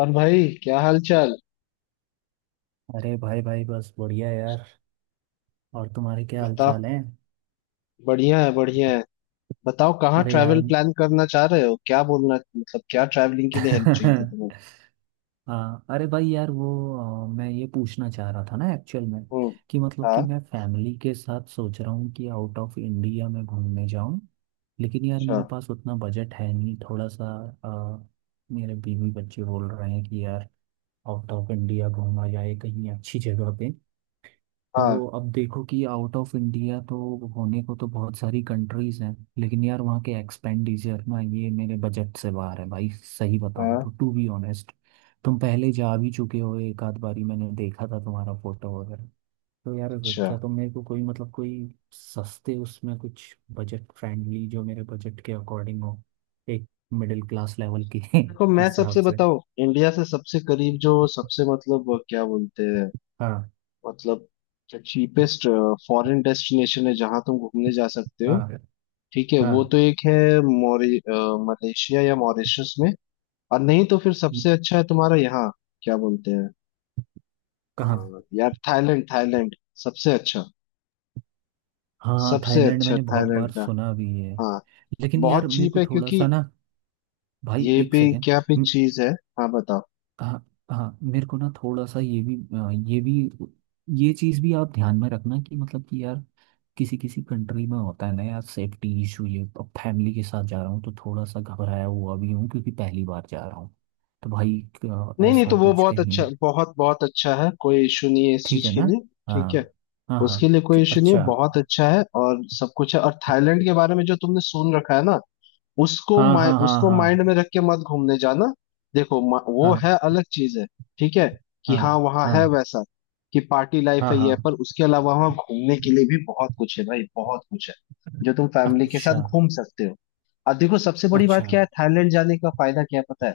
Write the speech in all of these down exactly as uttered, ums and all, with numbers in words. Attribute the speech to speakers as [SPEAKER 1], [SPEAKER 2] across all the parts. [SPEAKER 1] और भाई, क्या हाल चाल?
[SPEAKER 2] अरे भाई भाई बस बढ़िया यार। और तुम्हारे क्या हाल
[SPEAKER 1] बताओ।
[SPEAKER 2] चाल है।
[SPEAKER 1] बढ़िया है, बढ़िया है। बताओ, कहाँ
[SPEAKER 2] अरे यार।
[SPEAKER 1] ट्रैवल प्लान करना चाह रहे हो, क्या बोलना? मतलब क्या ट्रैवलिंग के लिए हेल्प चाहिए थी तुम्हें?
[SPEAKER 2] हाँ अरे भाई यार वो अ, मैं ये पूछना चाह रहा था ना एक्चुअल में
[SPEAKER 1] हम्म।
[SPEAKER 2] कि मतलब कि
[SPEAKER 1] हाँ।
[SPEAKER 2] मैं फैमिली के साथ सोच रहा हूँ कि आउट ऑफ इंडिया में घूमने जाऊँ। लेकिन यार
[SPEAKER 1] अच्छा।
[SPEAKER 2] मेरे पास उतना बजट है नहीं थोड़ा सा। अ, मेरे बीवी बच्चे बोल रहे हैं कि यार आउट ऑफ इंडिया घूमा जाए कहीं अच्छी जगह पे।
[SPEAKER 1] हाँ
[SPEAKER 2] तो अब देखो कि आउट ऑफ इंडिया तो होने को तो बहुत सारी कंट्रीज हैं लेकिन यार वहाँ के एक्सपेंडिचर ना ये मेरे बजट से बाहर है भाई सही बताऊँ
[SPEAKER 1] हाँ।
[SPEAKER 2] तो टू बी ऑनेस्ट। तुम पहले जा भी चुके हो एक आध बारी मैंने देखा था तुम्हारा फोटो वगैरह। तो यार
[SPEAKER 1] अच्छा।
[SPEAKER 2] क्या तुम मेरे को कोई मतलब कोई सस्ते उसमें कुछ बजट फ्रेंडली जो मेरे बजट के अकॉर्डिंग हो एक मिडिल क्लास लेवल के
[SPEAKER 1] देखो मैं
[SPEAKER 2] हिसाब
[SPEAKER 1] सबसे
[SPEAKER 2] से।
[SPEAKER 1] बताऊं, इंडिया से सबसे करीब जो, सबसे, मतलब क्या बोलते हैं,
[SPEAKER 2] हाँ।
[SPEAKER 1] मतलब चीपेस्ट फॉरेन डेस्टिनेशन है जहाँ तुम घूमने जा सकते हो।
[SPEAKER 2] हाँ।
[SPEAKER 1] ठीक है, वो
[SPEAKER 2] हाँ।
[SPEAKER 1] तो एक है। मोरी अ, मलेशिया या मॉरिशस में। और नहीं तो फिर सबसे अच्छा है तुम्हारा, यहाँ क्या बोलते हैं।
[SPEAKER 2] कहाँ?
[SPEAKER 1] हाँ, यार थाईलैंड, थाईलैंड सबसे अच्छा,
[SPEAKER 2] हाँ
[SPEAKER 1] सबसे
[SPEAKER 2] थाईलैंड
[SPEAKER 1] अच्छा
[SPEAKER 2] मैंने बहुत
[SPEAKER 1] थाईलैंड
[SPEAKER 2] बार
[SPEAKER 1] का।
[SPEAKER 2] सुना भी है।
[SPEAKER 1] हाँ।
[SPEAKER 2] लेकिन यार
[SPEAKER 1] बहुत
[SPEAKER 2] मेरे
[SPEAKER 1] चीप
[SPEAKER 2] को
[SPEAKER 1] है
[SPEAKER 2] थोड़ा सा
[SPEAKER 1] क्योंकि
[SPEAKER 2] ना भाई
[SPEAKER 1] ये
[SPEAKER 2] एक
[SPEAKER 1] भी
[SPEAKER 2] सेकेंड।
[SPEAKER 1] क्या भी चीज है। हाँ बताओ।
[SPEAKER 2] हाँ। हाँ। मेरे को ना थोड़ा सा ये भी अ, ये भी ये चीज़ भी आप ध्यान में रखना कि मतलब कि यार किसी किसी कंट्री में होता है ना यार सेफ्टी इशू ये अब फैमिली के साथ जा रहा हूँ तो थोड़ा सा घबराया हुआ भी हूँ क्योंकि पहली बार जा रहा हूँ। तो भाई अ,
[SPEAKER 1] नहीं नहीं,
[SPEAKER 2] ऐसा
[SPEAKER 1] तो वो
[SPEAKER 2] कुछ
[SPEAKER 1] बहुत अच्छा,
[SPEAKER 2] कहीं।
[SPEAKER 1] बहुत बहुत अच्छा है, कोई इशू नहीं है इस
[SPEAKER 2] ठीक
[SPEAKER 1] चीज
[SPEAKER 2] है
[SPEAKER 1] के
[SPEAKER 2] ना?
[SPEAKER 1] लिए। ठीक है।
[SPEAKER 2] हाँ। हाँ। हाँ।
[SPEAKER 1] उसके लिए कोई
[SPEAKER 2] ठीक-
[SPEAKER 1] इशू नहीं है,
[SPEAKER 2] अच्छा।
[SPEAKER 1] बहुत अच्छा है और सब कुछ है। और थाईलैंड के बारे में जो तुमने सुन रखा है ना, उसको
[SPEAKER 2] हाँ
[SPEAKER 1] माइ,
[SPEAKER 2] हाँ हाँ
[SPEAKER 1] उसको
[SPEAKER 2] हाँ।
[SPEAKER 1] माइंड में रख के मत घूमने जाना। देखो मा- वो
[SPEAKER 2] हाँ
[SPEAKER 1] है, अलग चीज है। ठीक है। कि हाँ
[SPEAKER 2] हाँ
[SPEAKER 1] वहाँ है
[SPEAKER 2] हाँ
[SPEAKER 1] वैसा, कि पार्टी लाइफ
[SPEAKER 2] हाँ।
[SPEAKER 1] है ये है,
[SPEAKER 2] हाँ।
[SPEAKER 1] पर उसके अलावा वहाँ घूमने के लिए भी बहुत कुछ है भाई, बहुत कुछ है, जो तुम फैमिली के
[SPEAKER 2] अच्छा।
[SPEAKER 1] साथ घूम सकते हो। अब देखो सबसे बड़ी बात
[SPEAKER 2] अच्छा।
[SPEAKER 1] क्या है, थाईलैंड जाने का फायदा क्या है पता है?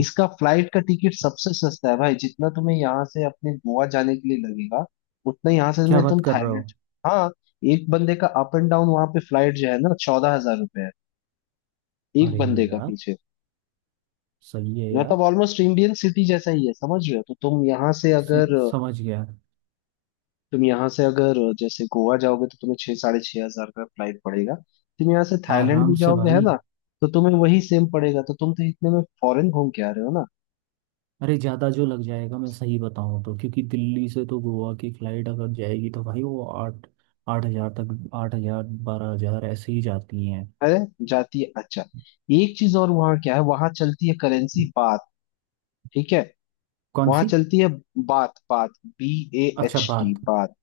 [SPEAKER 1] इसका फ्लाइट का टिकट सबसे सस्ता है भाई। जितना तुम्हें यहाँ से अपने गोवा जाने के लिए लगेगा, उतना यहाँ से
[SPEAKER 2] क्या
[SPEAKER 1] में
[SPEAKER 2] बात
[SPEAKER 1] तुम
[SPEAKER 2] कर रहे
[SPEAKER 1] थाईलैंड।
[SPEAKER 2] हो?
[SPEAKER 1] हाँ। एक बंदे का अप एंड डाउन वहां पे फ्लाइट जो है ना, चौदह हजार रुपए है, एक
[SPEAKER 2] अरे
[SPEAKER 1] बंदे का
[SPEAKER 2] यार
[SPEAKER 1] पीछे।
[SPEAKER 2] सही है यार।
[SPEAKER 1] मतलब ऑलमोस्ट इंडियन सिटी जैसा ही है, समझ रहे हो? तो तुम यहाँ से
[SPEAKER 2] से,
[SPEAKER 1] अगर
[SPEAKER 2] समझ गया।
[SPEAKER 1] तुम यहाँ से अगर जैसे गोवा जाओगे तो तुम्हें छह, साढ़े छह हजार का फ्लाइट पड़ेगा। तुम यहाँ से थाईलैंड
[SPEAKER 2] आराम
[SPEAKER 1] भी
[SPEAKER 2] से
[SPEAKER 1] जाओगे है
[SPEAKER 2] भाई।
[SPEAKER 1] ना, तो तुम्हें वही सेम पड़ेगा, तो तुम तो इतने में फॉरेन घूम के आ रहे हो ना।
[SPEAKER 2] अरे ज़्यादा जो लग जाएगा मैं सही बताऊँ तो क्योंकि दिल्ली से तो गोवा की फ़्लाइट अगर जाएगी तो भाई वो आठ आठ हज़ार तक आठ हज़ार बारह हज़ार ऐसे ही जाती हैं।
[SPEAKER 1] अरे, जाती है, अच्छा। एक चीज और, वहाँ क्या है, वहां चलती है करेंसी, बात। ठीक है।
[SPEAKER 2] कौन
[SPEAKER 1] वहां
[SPEAKER 2] सी?
[SPEAKER 1] चलती है बात, बात, बी ए एच
[SPEAKER 2] अच्छा
[SPEAKER 1] टी
[SPEAKER 2] बात।
[SPEAKER 1] बात।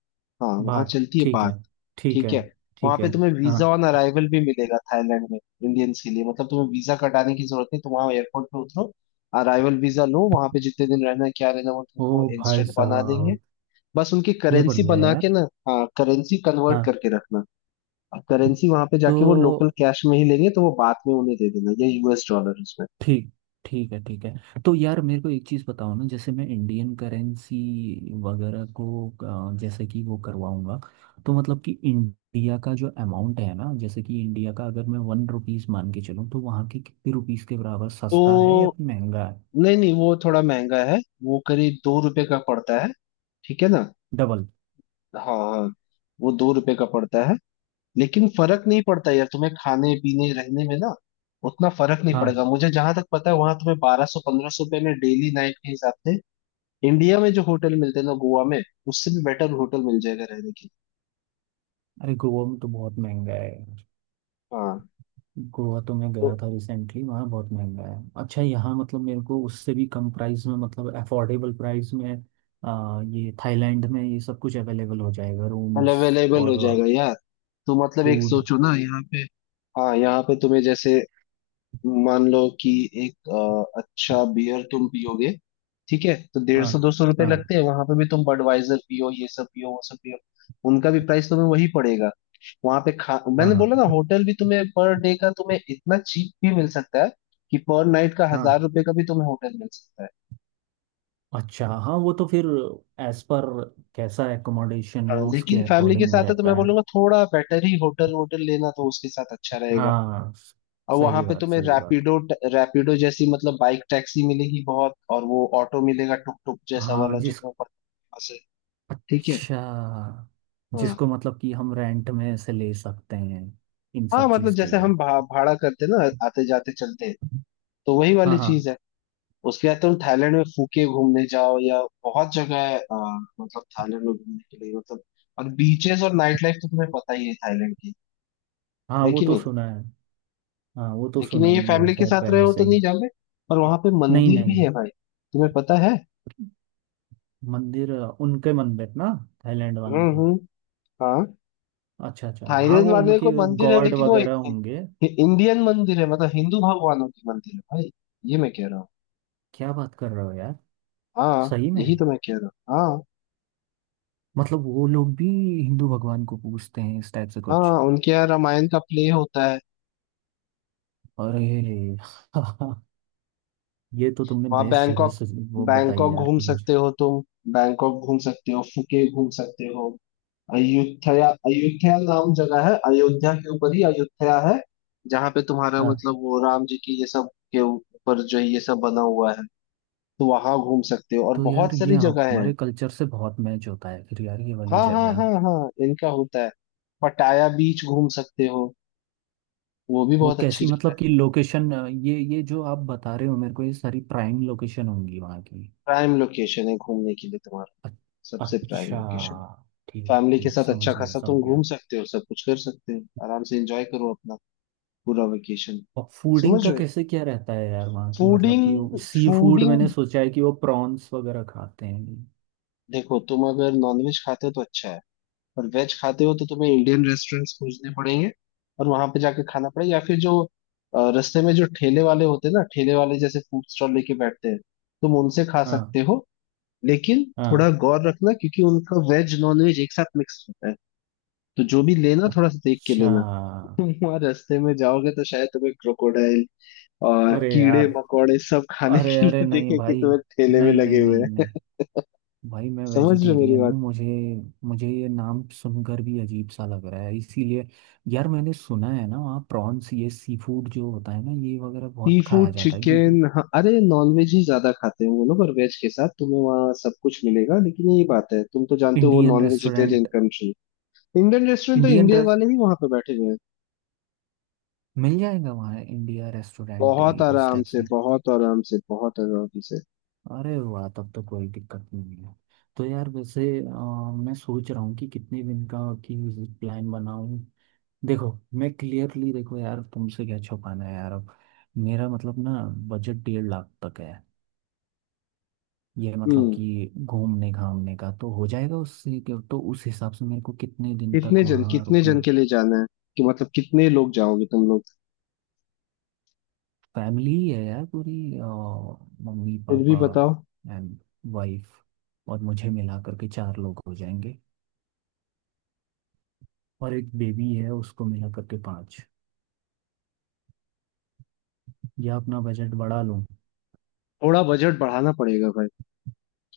[SPEAKER 1] हाँ, वहां
[SPEAKER 2] बात
[SPEAKER 1] चलती है
[SPEAKER 2] ठीक
[SPEAKER 1] बात।
[SPEAKER 2] है। ठीक
[SPEAKER 1] ठीक
[SPEAKER 2] है।
[SPEAKER 1] है। वहां
[SPEAKER 2] ठीक है।
[SPEAKER 1] पे तुम्हें वीजा
[SPEAKER 2] हाँ।
[SPEAKER 1] ऑन अराइवल भी मिलेगा थाईलैंड में, इंडियंस के लिए। मतलब तुम्हें वीजा कटाने की जरूरत नहीं, तुम वहां एयरपोर्ट पे उतरो, अराइवल वीजा लो। वहां पे जितने दिन रहना है, क्या रहना है, वो
[SPEAKER 2] ओ
[SPEAKER 1] तुमको
[SPEAKER 2] भाई
[SPEAKER 1] इंस्टेंट बना देंगे,
[SPEAKER 2] साहब।
[SPEAKER 1] बस उनकी
[SPEAKER 2] ये
[SPEAKER 1] करेंसी
[SPEAKER 2] बढ़िया है
[SPEAKER 1] बना
[SPEAKER 2] यार।
[SPEAKER 1] के ना। हाँ, करेंसी कन्वर्ट
[SPEAKER 2] हाँ।
[SPEAKER 1] करके रखना। और करेंसी वहां पे जाके वो लोकल
[SPEAKER 2] तो
[SPEAKER 1] कैश में ही लेंगे, तो वो बाद में उन्हें दे देना, या यूएस डॉलर उसमें।
[SPEAKER 2] ठीक। ठीक है। ठीक है। तो यार मेरे को एक चीज़ बताओ ना जैसे मैं इंडियन करेंसी वगैरह को अ, जैसे कि वो करवाऊंगा तो मतलब कि इंडिया का जो अमाउंट है ना जैसे कि इंडिया का अगर मैं वन रुपीज़ मान के चलूँ तो वहाँ के कितने रुपीज़ के बराबर सस्ता है या
[SPEAKER 1] तो
[SPEAKER 2] फिर महंगा है।
[SPEAKER 1] नहीं नहीं, वो थोड़ा महंगा है, वो करीब दो रुपए का पड़ता है। ठीक है ना?
[SPEAKER 2] डबल?
[SPEAKER 1] हाँ हाँ, वो दो रुपए का पड़ता है। लेकिन फर्क नहीं पड़ता यार तुम्हें खाने पीने रहने में ना, उतना फर्क नहीं
[SPEAKER 2] हाँ।
[SPEAKER 1] पड़ेगा। मुझे जहां तक पता है, वहां तुम्हें बारह सौ, पंद्रह सौ रुपए में डेली नाइट के हिसाब से, इंडिया में जो होटल मिलते हैं ना गोवा में, उससे भी बेटर होटल मिल जाएगा रहने के लिए।
[SPEAKER 2] अरे गोवा में तो बहुत महंगा है।
[SPEAKER 1] हाँ,
[SPEAKER 2] गोवा तो मैं
[SPEAKER 1] तो
[SPEAKER 2] गया था रिसेंटली वहाँ बहुत महंगा है। अच्छा यहाँ मतलब मेरे को उससे भी कम प्राइस में मतलब अफोर्डेबल प्राइस में आ, ये थाईलैंड में ये सब कुछ अवेलेबल हो जाएगा रूम्स
[SPEAKER 1] अवेलेबल हो
[SPEAKER 2] और
[SPEAKER 1] जाएगा यार। तो मतलब एक
[SPEAKER 2] फूड।
[SPEAKER 1] सोचो ना, यहाँ पे, हाँ यहाँ पे तुम्हें जैसे, मान लो कि एक, अ, अच्छा बियर तुम पियोगे, ठीक है, तो डेढ़
[SPEAKER 2] हाँ
[SPEAKER 1] सौ दो सौ रुपए
[SPEAKER 2] हाँ
[SPEAKER 1] लगते हैं। वहां पे भी तुम बडवाइजर पियो, ये सब पियो, वो सब पियो, उनका भी प्राइस तुम्हें वही पड़ेगा। वहां पे खा,
[SPEAKER 2] हाँ
[SPEAKER 1] मैंने बोला ना,
[SPEAKER 2] हाँ
[SPEAKER 1] होटल भी तुम्हें पर डे का तुम्हें इतना चीप भी मिल सकता है कि पर नाइट का हजार
[SPEAKER 2] हाँ।
[SPEAKER 1] रुपए का भी तुम्हें होटल मिल सकता है।
[SPEAKER 2] अच्छा हाँ वो तो फिर एज पर कैसा एकोमोडेशन
[SPEAKER 1] हाँ
[SPEAKER 2] है उसके
[SPEAKER 1] लेकिन फैमिली के
[SPEAKER 2] अकॉर्डिंग
[SPEAKER 1] साथ है तो मैं
[SPEAKER 2] रहता है।
[SPEAKER 1] बोलूंगा थोड़ा बेटर ही होटल, होटल लेना, तो उसके साथ अच्छा रहेगा।
[SPEAKER 2] हाँ स-
[SPEAKER 1] और वहां
[SPEAKER 2] सही
[SPEAKER 1] पे
[SPEAKER 2] बात
[SPEAKER 1] तुम्हें
[SPEAKER 2] सही बात।
[SPEAKER 1] रैपिडो, रैपिडो जैसी मतलब बाइक टैक्सी मिलेगी बहुत, और वो ऑटो मिलेगा टुक टुक जैसा
[SPEAKER 2] हाँ
[SPEAKER 1] वाला, जो
[SPEAKER 2] जिस
[SPEAKER 1] तुम्हें पता है वहाँ से। ठीक है।
[SPEAKER 2] अच्छा
[SPEAKER 1] हाँ।
[SPEAKER 2] जिसको मतलब कि हम रेंट में से ले सकते हैं इन
[SPEAKER 1] हाँ
[SPEAKER 2] सब
[SPEAKER 1] मतलब
[SPEAKER 2] चीज़ के
[SPEAKER 1] जैसे
[SPEAKER 2] लिए।
[SPEAKER 1] हम भा, भाड़ा करते ना आते जाते चलते, तो वही
[SPEAKER 2] हाँ।
[SPEAKER 1] वाली चीज
[SPEAKER 2] हाँ।
[SPEAKER 1] है। उसके बाद तुम थाईलैंड में फूके घूमने जाओ, या बहुत जगह है, अ, मतलब थाईलैंड में घूमने के लिए, मतलब, और बीचेस और नाइट लाइफ तो तुम्हें पता ही है थाईलैंड की,
[SPEAKER 2] हाँ
[SPEAKER 1] है
[SPEAKER 2] वो
[SPEAKER 1] कि
[SPEAKER 2] तो
[SPEAKER 1] नहीं।
[SPEAKER 2] सुना है। हाँ वो तो
[SPEAKER 1] लेकिन
[SPEAKER 2] सुना
[SPEAKER 1] ये
[SPEAKER 2] ही है
[SPEAKER 1] फैमिली के
[SPEAKER 2] खैर
[SPEAKER 1] साथ रहे
[SPEAKER 2] पहले
[SPEAKER 1] हो
[SPEAKER 2] से
[SPEAKER 1] तो
[SPEAKER 2] ही।
[SPEAKER 1] नहीं जाओगे। और वहां पे
[SPEAKER 2] नहीं
[SPEAKER 1] मंदिर
[SPEAKER 2] नहीं।
[SPEAKER 1] भी है भाई, तुम्हें पता है।
[SPEAKER 2] मंदिर? उनके मंदिर ना थाईलैंड वालों
[SPEAKER 1] हम्म
[SPEAKER 2] के।
[SPEAKER 1] हम्म। हाँ,
[SPEAKER 2] अच्छा अच्छा हाँ
[SPEAKER 1] थाईलैंड
[SPEAKER 2] वो
[SPEAKER 1] वाले को
[SPEAKER 2] उनके
[SPEAKER 1] मंदिर है
[SPEAKER 2] गॉड
[SPEAKER 1] लेकिन वो इ-
[SPEAKER 2] वगैरह होंगे।
[SPEAKER 1] इ- इंडियन मंदिर है, मतलब हिंदू भगवानों की मंदिर है भाई, ये मैं कह रहा हूँ।
[SPEAKER 2] क्या बात कर रहे हो यार।
[SPEAKER 1] हाँ
[SPEAKER 2] सही में?
[SPEAKER 1] यही तो मैं कह रहा हूँ। हाँ,
[SPEAKER 2] मतलब वो लोग भी हिंदू भगवान को पूजते हैं इस टाइप से कुछ।
[SPEAKER 1] हाँ, उनके यहाँ रामायण का प्ले होता है।
[SPEAKER 2] अरे। ये तो तुमने
[SPEAKER 1] वहाँ
[SPEAKER 2] बेस्ट जगह
[SPEAKER 1] बैंकॉक,
[SPEAKER 2] से वो बताई
[SPEAKER 1] बैंकॉक
[SPEAKER 2] यार
[SPEAKER 1] घूम
[SPEAKER 2] कि मुझे।
[SPEAKER 1] सकते हो तुम। बैंकॉक घूम सकते हो, फुके घूम सकते हो, अयुथया, अयुथया नाम जगह है, अयोध्या के ऊपर ही अयुथया है, जहाँ पे तुम्हारा
[SPEAKER 2] हाँ
[SPEAKER 1] मतलब वो राम जी की ये सब के ऊपर जो है ये सब बना हुआ है। तो वहां घूम सकते हो और
[SPEAKER 2] तो यार
[SPEAKER 1] बहुत
[SPEAKER 2] ये
[SPEAKER 1] सारी जगह है।
[SPEAKER 2] हमारे कल्चर से बहुत मैच होता है फिर यार ये वाली
[SPEAKER 1] हाँ हाँ
[SPEAKER 2] जगह।
[SPEAKER 1] हाँ हाँ, इनका होता है। पटाया बीच घूम सकते हो, वो भी
[SPEAKER 2] वो
[SPEAKER 1] बहुत अच्छी
[SPEAKER 2] कैसी
[SPEAKER 1] जगह है।
[SPEAKER 2] मतलब कि लोकेशन ये ये जो आप बता रहे हो मेरे को ये सारी प्राइम लोकेशन होंगी वहाँ की।
[SPEAKER 1] प्राइम लोकेशन है घूमने के लिए तुम्हारा,
[SPEAKER 2] अ-
[SPEAKER 1] सबसे प्राइम
[SPEAKER 2] अच्छा।
[SPEAKER 1] लोकेशन।
[SPEAKER 2] ठीक
[SPEAKER 1] फैमिली के
[SPEAKER 2] ठीक
[SPEAKER 1] साथ अच्छा
[SPEAKER 2] समझ गया
[SPEAKER 1] खासा
[SPEAKER 2] समझ
[SPEAKER 1] तुम
[SPEAKER 2] गया।
[SPEAKER 1] घूम सकते हो, सब कुछ कर सकते हो, आराम से एंजॉय करो अपना पूरा वेकेशन,
[SPEAKER 2] और फूडिंग
[SPEAKER 1] समझ
[SPEAKER 2] का
[SPEAKER 1] रहे हो?
[SPEAKER 2] कैसे क्या रहता है यार वहाँ की मतलब
[SPEAKER 1] फूडिंग,
[SPEAKER 2] कि सी फूड
[SPEAKER 1] फूडिंग,
[SPEAKER 2] मैंने सोचा है कि वो प्रॉन्स वगैरह खाते हैं।
[SPEAKER 1] देखो तुम अगर नॉनवेज खाते हो तो अच्छा है, और वेज खाते हो तो तुम्हें इंडियन रेस्टोरेंट्स खोजने पड़ेंगे और वहां पे जाके खाना पड़ेगा, या फिर जो अ, रास्ते में जो ठेले वाले होते हैं ना, ठेले वाले जैसे फूड स्टॉल लेके बैठते हैं, तुम उनसे खा
[SPEAKER 2] हाँ।
[SPEAKER 1] सकते हो। लेकिन थोड़ा
[SPEAKER 2] हाँ।
[SPEAKER 1] गौर रखना क्योंकि उनका वेज नॉन वेज एक साथ मिक्स होता है, तो जो भी लेना थोड़ा सा देख के
[SPEAKER 2] अच्छा।
[SPEAKER 1] लेना। तुम वहां रास्ते में जाओगे तो शायद तुम्हें क्रोकोडाइल और
[SPEAKER 2] अरे
[SPEAKER 1] कीड़े
[SPEAKER 2] यार।
[SPEAKER 1] मकोड़े सब खाने
[SPEAKER 2] अरे
[SPEAKER 1] के
[SPEAKER 2] अरे
[SPEAKER 1] लिए
[SPEAKER 2] नहीं
[SPEAKER 1] देखे कि
[SPEAKER 2] भाई।
[SPEAKER 1] तुम्हें ठेले में
[SPEAKER 2] नहीं
[SPEAKER 1] लगे
[SPEAKER 2] नहीं
[SPEAKER 1] हुए
[SPEAKER 2] नहीं
[SPEAKER 1] हैं,
[SPEAKER 2] नहीं। भाई मैं
[SPEAKER 1] समझ रहे हो मेरी
[SPEAKER 2] वेजिटेरियन हूँ
[SPEAKER 1] बात?
[SPEAKER 2] मुझे मुझे ये नाम सुनकर भी अजीब सा लग रहा है इसीलिए। यार मैंने सुना है ना वहाँ प्रॉन्स ये सी फूड जो होता है ना ये वगैरह
[SPEAKER 1] सी
[SPEAKER 2] बहुत खाया
[SPEAKER 1] फूड
[SPEAKER 2] जाता है क्योंकि
[SPEAKER 1] चिकन, हाँ, अरे नॉनवेज ही ज्यादा खाते हैं वो लोग, और वेज के साथ तुम्हें वहाँ सब कुछ मिलेगा, लेकिन यही बात है तुम तो जानते हो वो
[SPEAKER 2] Indian
[SPEAKER 1] non vegetarian
[SPEAKER 2] restaurant.
[SPEAKER 1] Country. Indian restaurant तो
[SPEAKER 2] इंडियन
[SPEAKER 1] इंडियन
[SPEAKER 2] रेस
[SPEAKER 1] वाले ही वहां पे बैठे हुए हैं,
[SPEAKER 2] मिल जाएगा वहाँ इंडिया रेस्टोरेंट
[SPEAKER 1] बहुत
[SPEAKER 2] इस
[SPEAKER 1] आराम
[SPEAKER 2] टाइप
[SPEAKER 1] से,
[SPEAKER 2] से।
[SPEAKER 1] बहुत आराम से, बहुत आराम से।
[SPEAKER 2] अरे वाह तब तो कोई दिक्कत नहीं है। तो यार वैसे अ, मैं सोच रहा हूँ कि कितने दिन का की विजिट प्लान बनाऊँ। देखो मैं क्लियरली देखो यार तुमसे क्या छुपाना है यार अब मेरा मतलब ना बजट डेढ़ लाख तक है। ये मतलब
[SPEAKER 1] हम्म।
[SPEAKER 2] कि घूमने घामने का तो हो जाएगा उससे कि- तो उस हिसाब से मेरे को कितने दिन
[SPEAKER 1] कितने
[SPEAKER 2] तक
[SPEAKER 1] जन
[SPEAKER 2] वहाँ
[SPEAKER 1] कितने जन
[SPEAKER 2] रुकना।
[SPEAKER 1] के लिए जाना है, कि मतलब कितने लोग जाओगे तुम लोग?
[SPEAKER 2] फैमिली ही है यार पूरी अ, मम्मी
[SPEAKER 1] फिर भी
[SPEAKER 2] पापा
[SPEAKER 1] बताओ।
[SPEAKER 2] एंड वाइफ और मुझे मिला करके चार लोग हो जाएंगे और एक बेबी है उसको मिला करके पाँच या अपना बजट बढ़ा लूँ।
[SPEAKER 1] थोड़ा बजट बढ़ाना पड़ेगा भाई,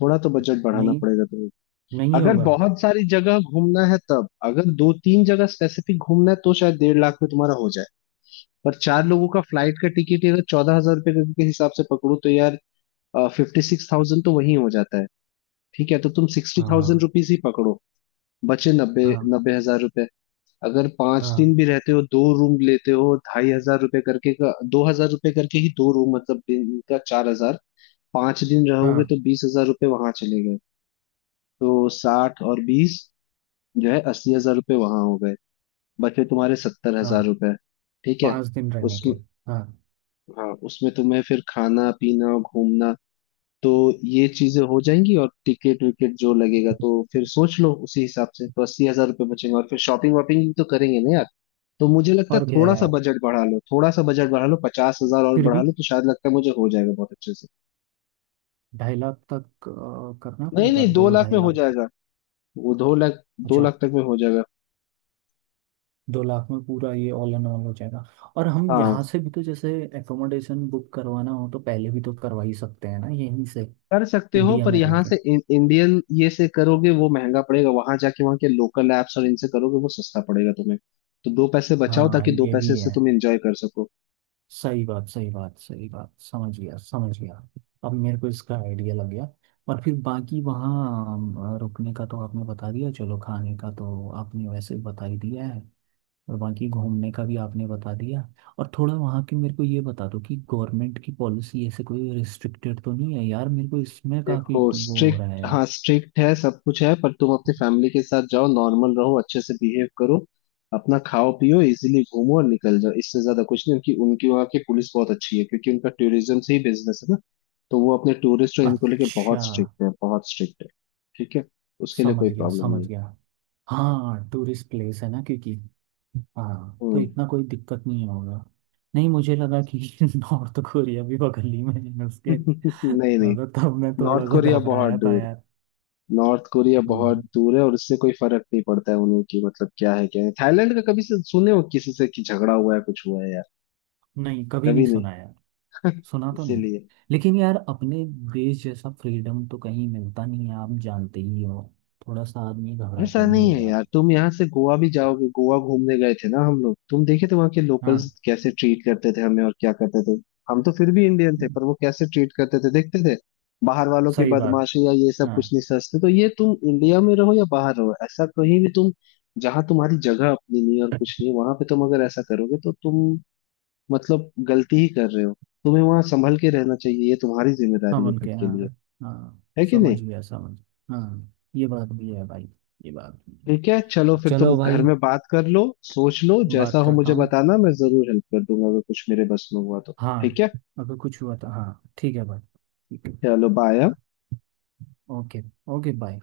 [SPEAKER 1] थोड़ा तो बजट बढ़ाना
[SPEAKER 2] नहीं
[SPEAKER 1] पड़ेगा तुम्हें।
[SPEAKER 2] नहीं
[SPEAKER 1] अगर
[SPEAKER 2] होगा।
[SPEAKER 1] बहुत सारी जगह घूमना है, तब अगर दो तीन जगह स्पेसिफिक घूमना है तो शायद डेढ़ लाख में तुम्हारा हो जाए। पर चार लोगों का फ्लाइट का टिकट ही अगर चौदह हजार रुपये के के हिसाब से पकड़ो, तो यार फिफ्टी सिक्स थाउज़ेंड तो वही हो जाता है। ठीक है, तो तुम सिक्सटी थाउजेंड
[SPEAKER 2] हाँ
[SPEAKER 1] रुपीज ही पकड़ो। बचे नब्बे,
[SPEAKER 2] हाँ
[SPEAKER 1] नब्बे हजार रुपए। अगर पांच दिन
[SPEAKER 2] हाँ
[SPEAKER 1] भी रहते हो, दो रूम लेते हो, ढाई हजार रुपए करके का, दो हजार रुपए करके ही, दो रूम मतलब दिन का चार हजार, पांच दिन रहोगे
[SPEAKER 2] हाँ
[SPEAKER 1] तो बीस हजार रुपए वहां चले गए। तो साठ और बीस जो है, अस्सी हजार रुपये वहां हो गए, बचे तुम्हारे सत्तर हजार
[SPEAKER 2] हाँ।
[SPEAKER 1] रुपये ठीक है,
[SPEAKER 2] पाँच दिन रहने के
[SPEAKER 1] उसमें,
[SPEAKER 2] हाँ।
[SPEAKER 1] हाँ उसमें तुम्हें फिर खाना पीना घूमना, तो ये चीजें हो जाएंगी और टिकट विकेट जो लगेगा तो फिर सोच लो उसी हिसाब से, तो अस्सी हजार रुपये बचेंगे और फिर शॉपिंग वॉपिंग भी तो करेंगे ना यार। तो मुझे लगता है
[SPEAKER 2] और क्या है
[SPEAKER 1] थोड़ा सा
[SPEAKER 2] यार
[SPEAKER 1] बजट बढ़ा लो, थोड़ा सा बजट बढ़ा लो, पचास हजार और
[SPEAKER 2] फिर
[SPEAKER 1] बढ़ा
[SPEAKER 2] भी
[SPEAKER 1] लो तो शायद लगता है मुझे हो जाएगा बहुत अच्छे से।
[SPEAKER 2] ढाई लाख तक अ, करना
[SPEAKER 1] नहीं
[SPEAKER 2] पड़ेगा
[SPEAKER 1] नहीं, दो
[SPEAKER 2] दो
[SPEAKER 1] लाख
[SPEAKER 2] ढाई
[SPEAKER 1] में हो
[SPEAKER 2] लाख
[SPEAKER 1] जाएगा, वो दो लाख, दो
[SPEAKER 2] अच्छा।
[SPEAKER 1] लाख तक में हो जाएगा।
[SPEAKER 2] दो लाख में पूरा ये ऑल एंड ऑल हो जाएगा और हम यहाँ
[SPEAKER 1] हाँ,
[SPEAKER 2] से भी तो जैसे एकोमोडेशन बुक करवाना हो तो पहले भी तो करवा ही सकते हैं ना यहीं से।
[SPEAKER 1] कर सकते हो,
[SPEAKER 2] इंडिया
[SPEAKER 1] पर
[SPEAKER 2] में रह
[SPEAKER 1] यहाँ
[SPEAKER 2] के।
[SPEAKER 1] से इन, इंडियन ये से करोगे वो महंगा पड़ेगा, वहां जाके वहां के लोकल एप्स और इनसे करोगे वो सस्ता पड़ेगा तुम्हें, तो दो पैसे बचाओ
[SPEAKER 2] हाँ
[SPEAKER 1] ताकि दो
[SPEAKER 2] ये
[SPEAKER 1] पैसे
[SPEAKER 2] भी
[SPEAKER 1] से
[SPEAKER 2] है।
[SPEAKER 1] तुम एंजॉय कर सको।
[SPEAKER 2] सही बात सही बात सही बात समझ गया समझ गया। अब मेरे को इसका आइडिया लग गया। और फिर बाकी वहाँ अम, रुकने का तो आपने बता दिया चलो खाने का तो आपने वैसे बता ही दिया है और बाकी घूमने का भी आपने बता दिया। और थोड़ा वहाँ की मेरे को ये बता दो कि गवर्नमेंट की पॉलिसी ऐसे कोई रिस्ट्रिक्टेड तो नहीं है यार मेरे को इसमें काफ़ी
[SPEAKER 1] देखो
[SPEAKER 2] वो हो
[SPEAKER 1] स्ट्रिक्ट,
[SPEAKER 2] रहा है यार।
[SPEAKER 1] हाँ स्ट्रिक्ट है सब कुछ है, पर तुम अपनी फैमिली के साथ जाओ, नॉर्मल रहो, अच्छे से बिहेव करो, अपना खाओ पियो, इजीली घूमो और निकल जाओ, इससे ज्यादा कुछ नहीं। उनकी उनकी वहाँ की पुलिस बहुत अच्छी है क्योंकि उनका टूरिज्म से ही बिजनेस है ना, तो वो अपने टूरिस्ट और इनको लेके
[SPEAKER 2] अच्छा।
[SPEAKER 1] बहुत स्ट्रिक्ट है, बहुत स्ट्रिक्ट है। ठीक है। उसके लिए कोई
[SPEAKER 2] समझ गया
[SPEAKER 1] प्रॉब्लम नहीं है।
[SPEAKER 2] समझ गया। हाँ टूरिस्ट प्लेस है ना क्योंकि हाँ तो
[SPEAKER 1] हम्म।
[SPEAKER 2] इतना कोई दिक्कत नहीं होगा। नहीं मुझे लगा कि नॉर्थ कोरिया भी बगल ही में है उसके।
[SPEAKER 1] नहीं नहीं,
[SPEAKER 2] हाँ, तो तब मैं
[SPEAKER 1] नॉर्थ
[SPEAKER 2] थोड़ा सा
[SPEAKER 1] कोरिया बहुत
[SPEAKER 2] घबराया था
[SPEAKER 1] दूर,
[SPEAKER 2] यार।
[SPEAKER 1] नॉर्थ कोरिया
[SPEAKER 2] हम्म,
[SPEAKER 1] बहुत दूर है, और उससे कोई फर्क नहीं पड़ता है उन्हें कि, मतलब क्या है, क्या है थाईलैंड का कभी से सुने हो किसी से कि झगड़ा हुआ है कुछ हुआ है यार?
[SPEAKER 2] नहीं कभी नहीं
[SPEAKER 1] कभी नहीं।
[SPEAKER 2] सुना यार। सुना तो नहीं।
[SPEAKER 1] इसीलिए।
[SPEAKER 2] लेकिन यार अपने देश जैसा फ्रीडम तो कहीं मिलता नहीं है आप जानते ही हो। थोड़ा सा आदमी घबराता
[SPEAKER 1] ऐसा
[SPEAKER 2] ही
[SPEAKER 1] नहीं
[SPEAKER 2] है
[SPEAKER 1] है
[SPEAKER 2] यार।
[SPEAKER 1] यार। तुम यहाँ से गोवा भी जाओगे, गोवा घूमने गए थे ना हम लोग, तुम देखे थे वहाँ के लोकल्स
[SPEAKER 2] हाँ।
[SPEAKER 1] कैसे ट्रीट करते थे हमें और क्या करते थे। हम तो फिर भी इंडियन थे,
[SPEAKER 2] हम्म,
[SPEAKER 1] पर वो कैसे ट्रीट करते थे देखते थे, बाहर वालों की
[SPEAKER 2] सही बात।
[SPEAKER 1] बदमाशी या ये सब
[SPEAKER 2] हाँ।
[SPEAKER 1] कुछ नहीं सोचते। तो ये तुम इंडिया में रहो या बाहर रहो, ऐसा कहीं भी तुम, जहाँ तुम्हारी जगह अपनी नहीं और कुछ नहीं, वहां पे तुम अगर ऐसा करोगे तो तुम मतलब गलती ही कर रहे हो। तुम्हें वहां संभल के रहना चाहिए, ये तुम्हारी जिम्मेदारी है
[SPEAKER 2] समझ
[SPEAKER 1] खुद
[SPEAKER 2] के
[SPEAKER 1] के
[SPEAKER 2] हाँ
[SPEAKER 1] लिए,
[SPEAKER 2] हाँ।
[SPEAKER 1] है कि
[SPEAKER 2] समझ
[SPEAKER 1] नहीं।
[SPEAKER 2] गया। समझ हाँ ये बात भी है भाई। ये बात भी है।
[SPEAKER 1] ठीक है, चलो फिर तुम
[SPEAKER 2] चलो
[SPEAKER 1] घर
[SPEAKER 2] भाई।
[SPEAKER 1] में बात कर लो, सोच लो जैसा
[SPEAKER 2] बात
[SPEAKER 1] हो
[SPEAKER 2] करता
[SPEAKER 1] मुझे
[SPEAKER 2] हूँ।
[SPEAKER 1] बताना, मैं जरूर हेल्प कर दूंगा अगर कुछ मेरे बस में हुआ तो। ठीक
[SPEAKER 2] हाँ।
[SPEAKER 1] है,
[SPEAKER 2] अगर कुछ हुआ तो हाँ ठीक है भाई। ठीक है।
[SPEAKER 1] चलो बाय।
[SPEAKER 2] ओके। Okay bye.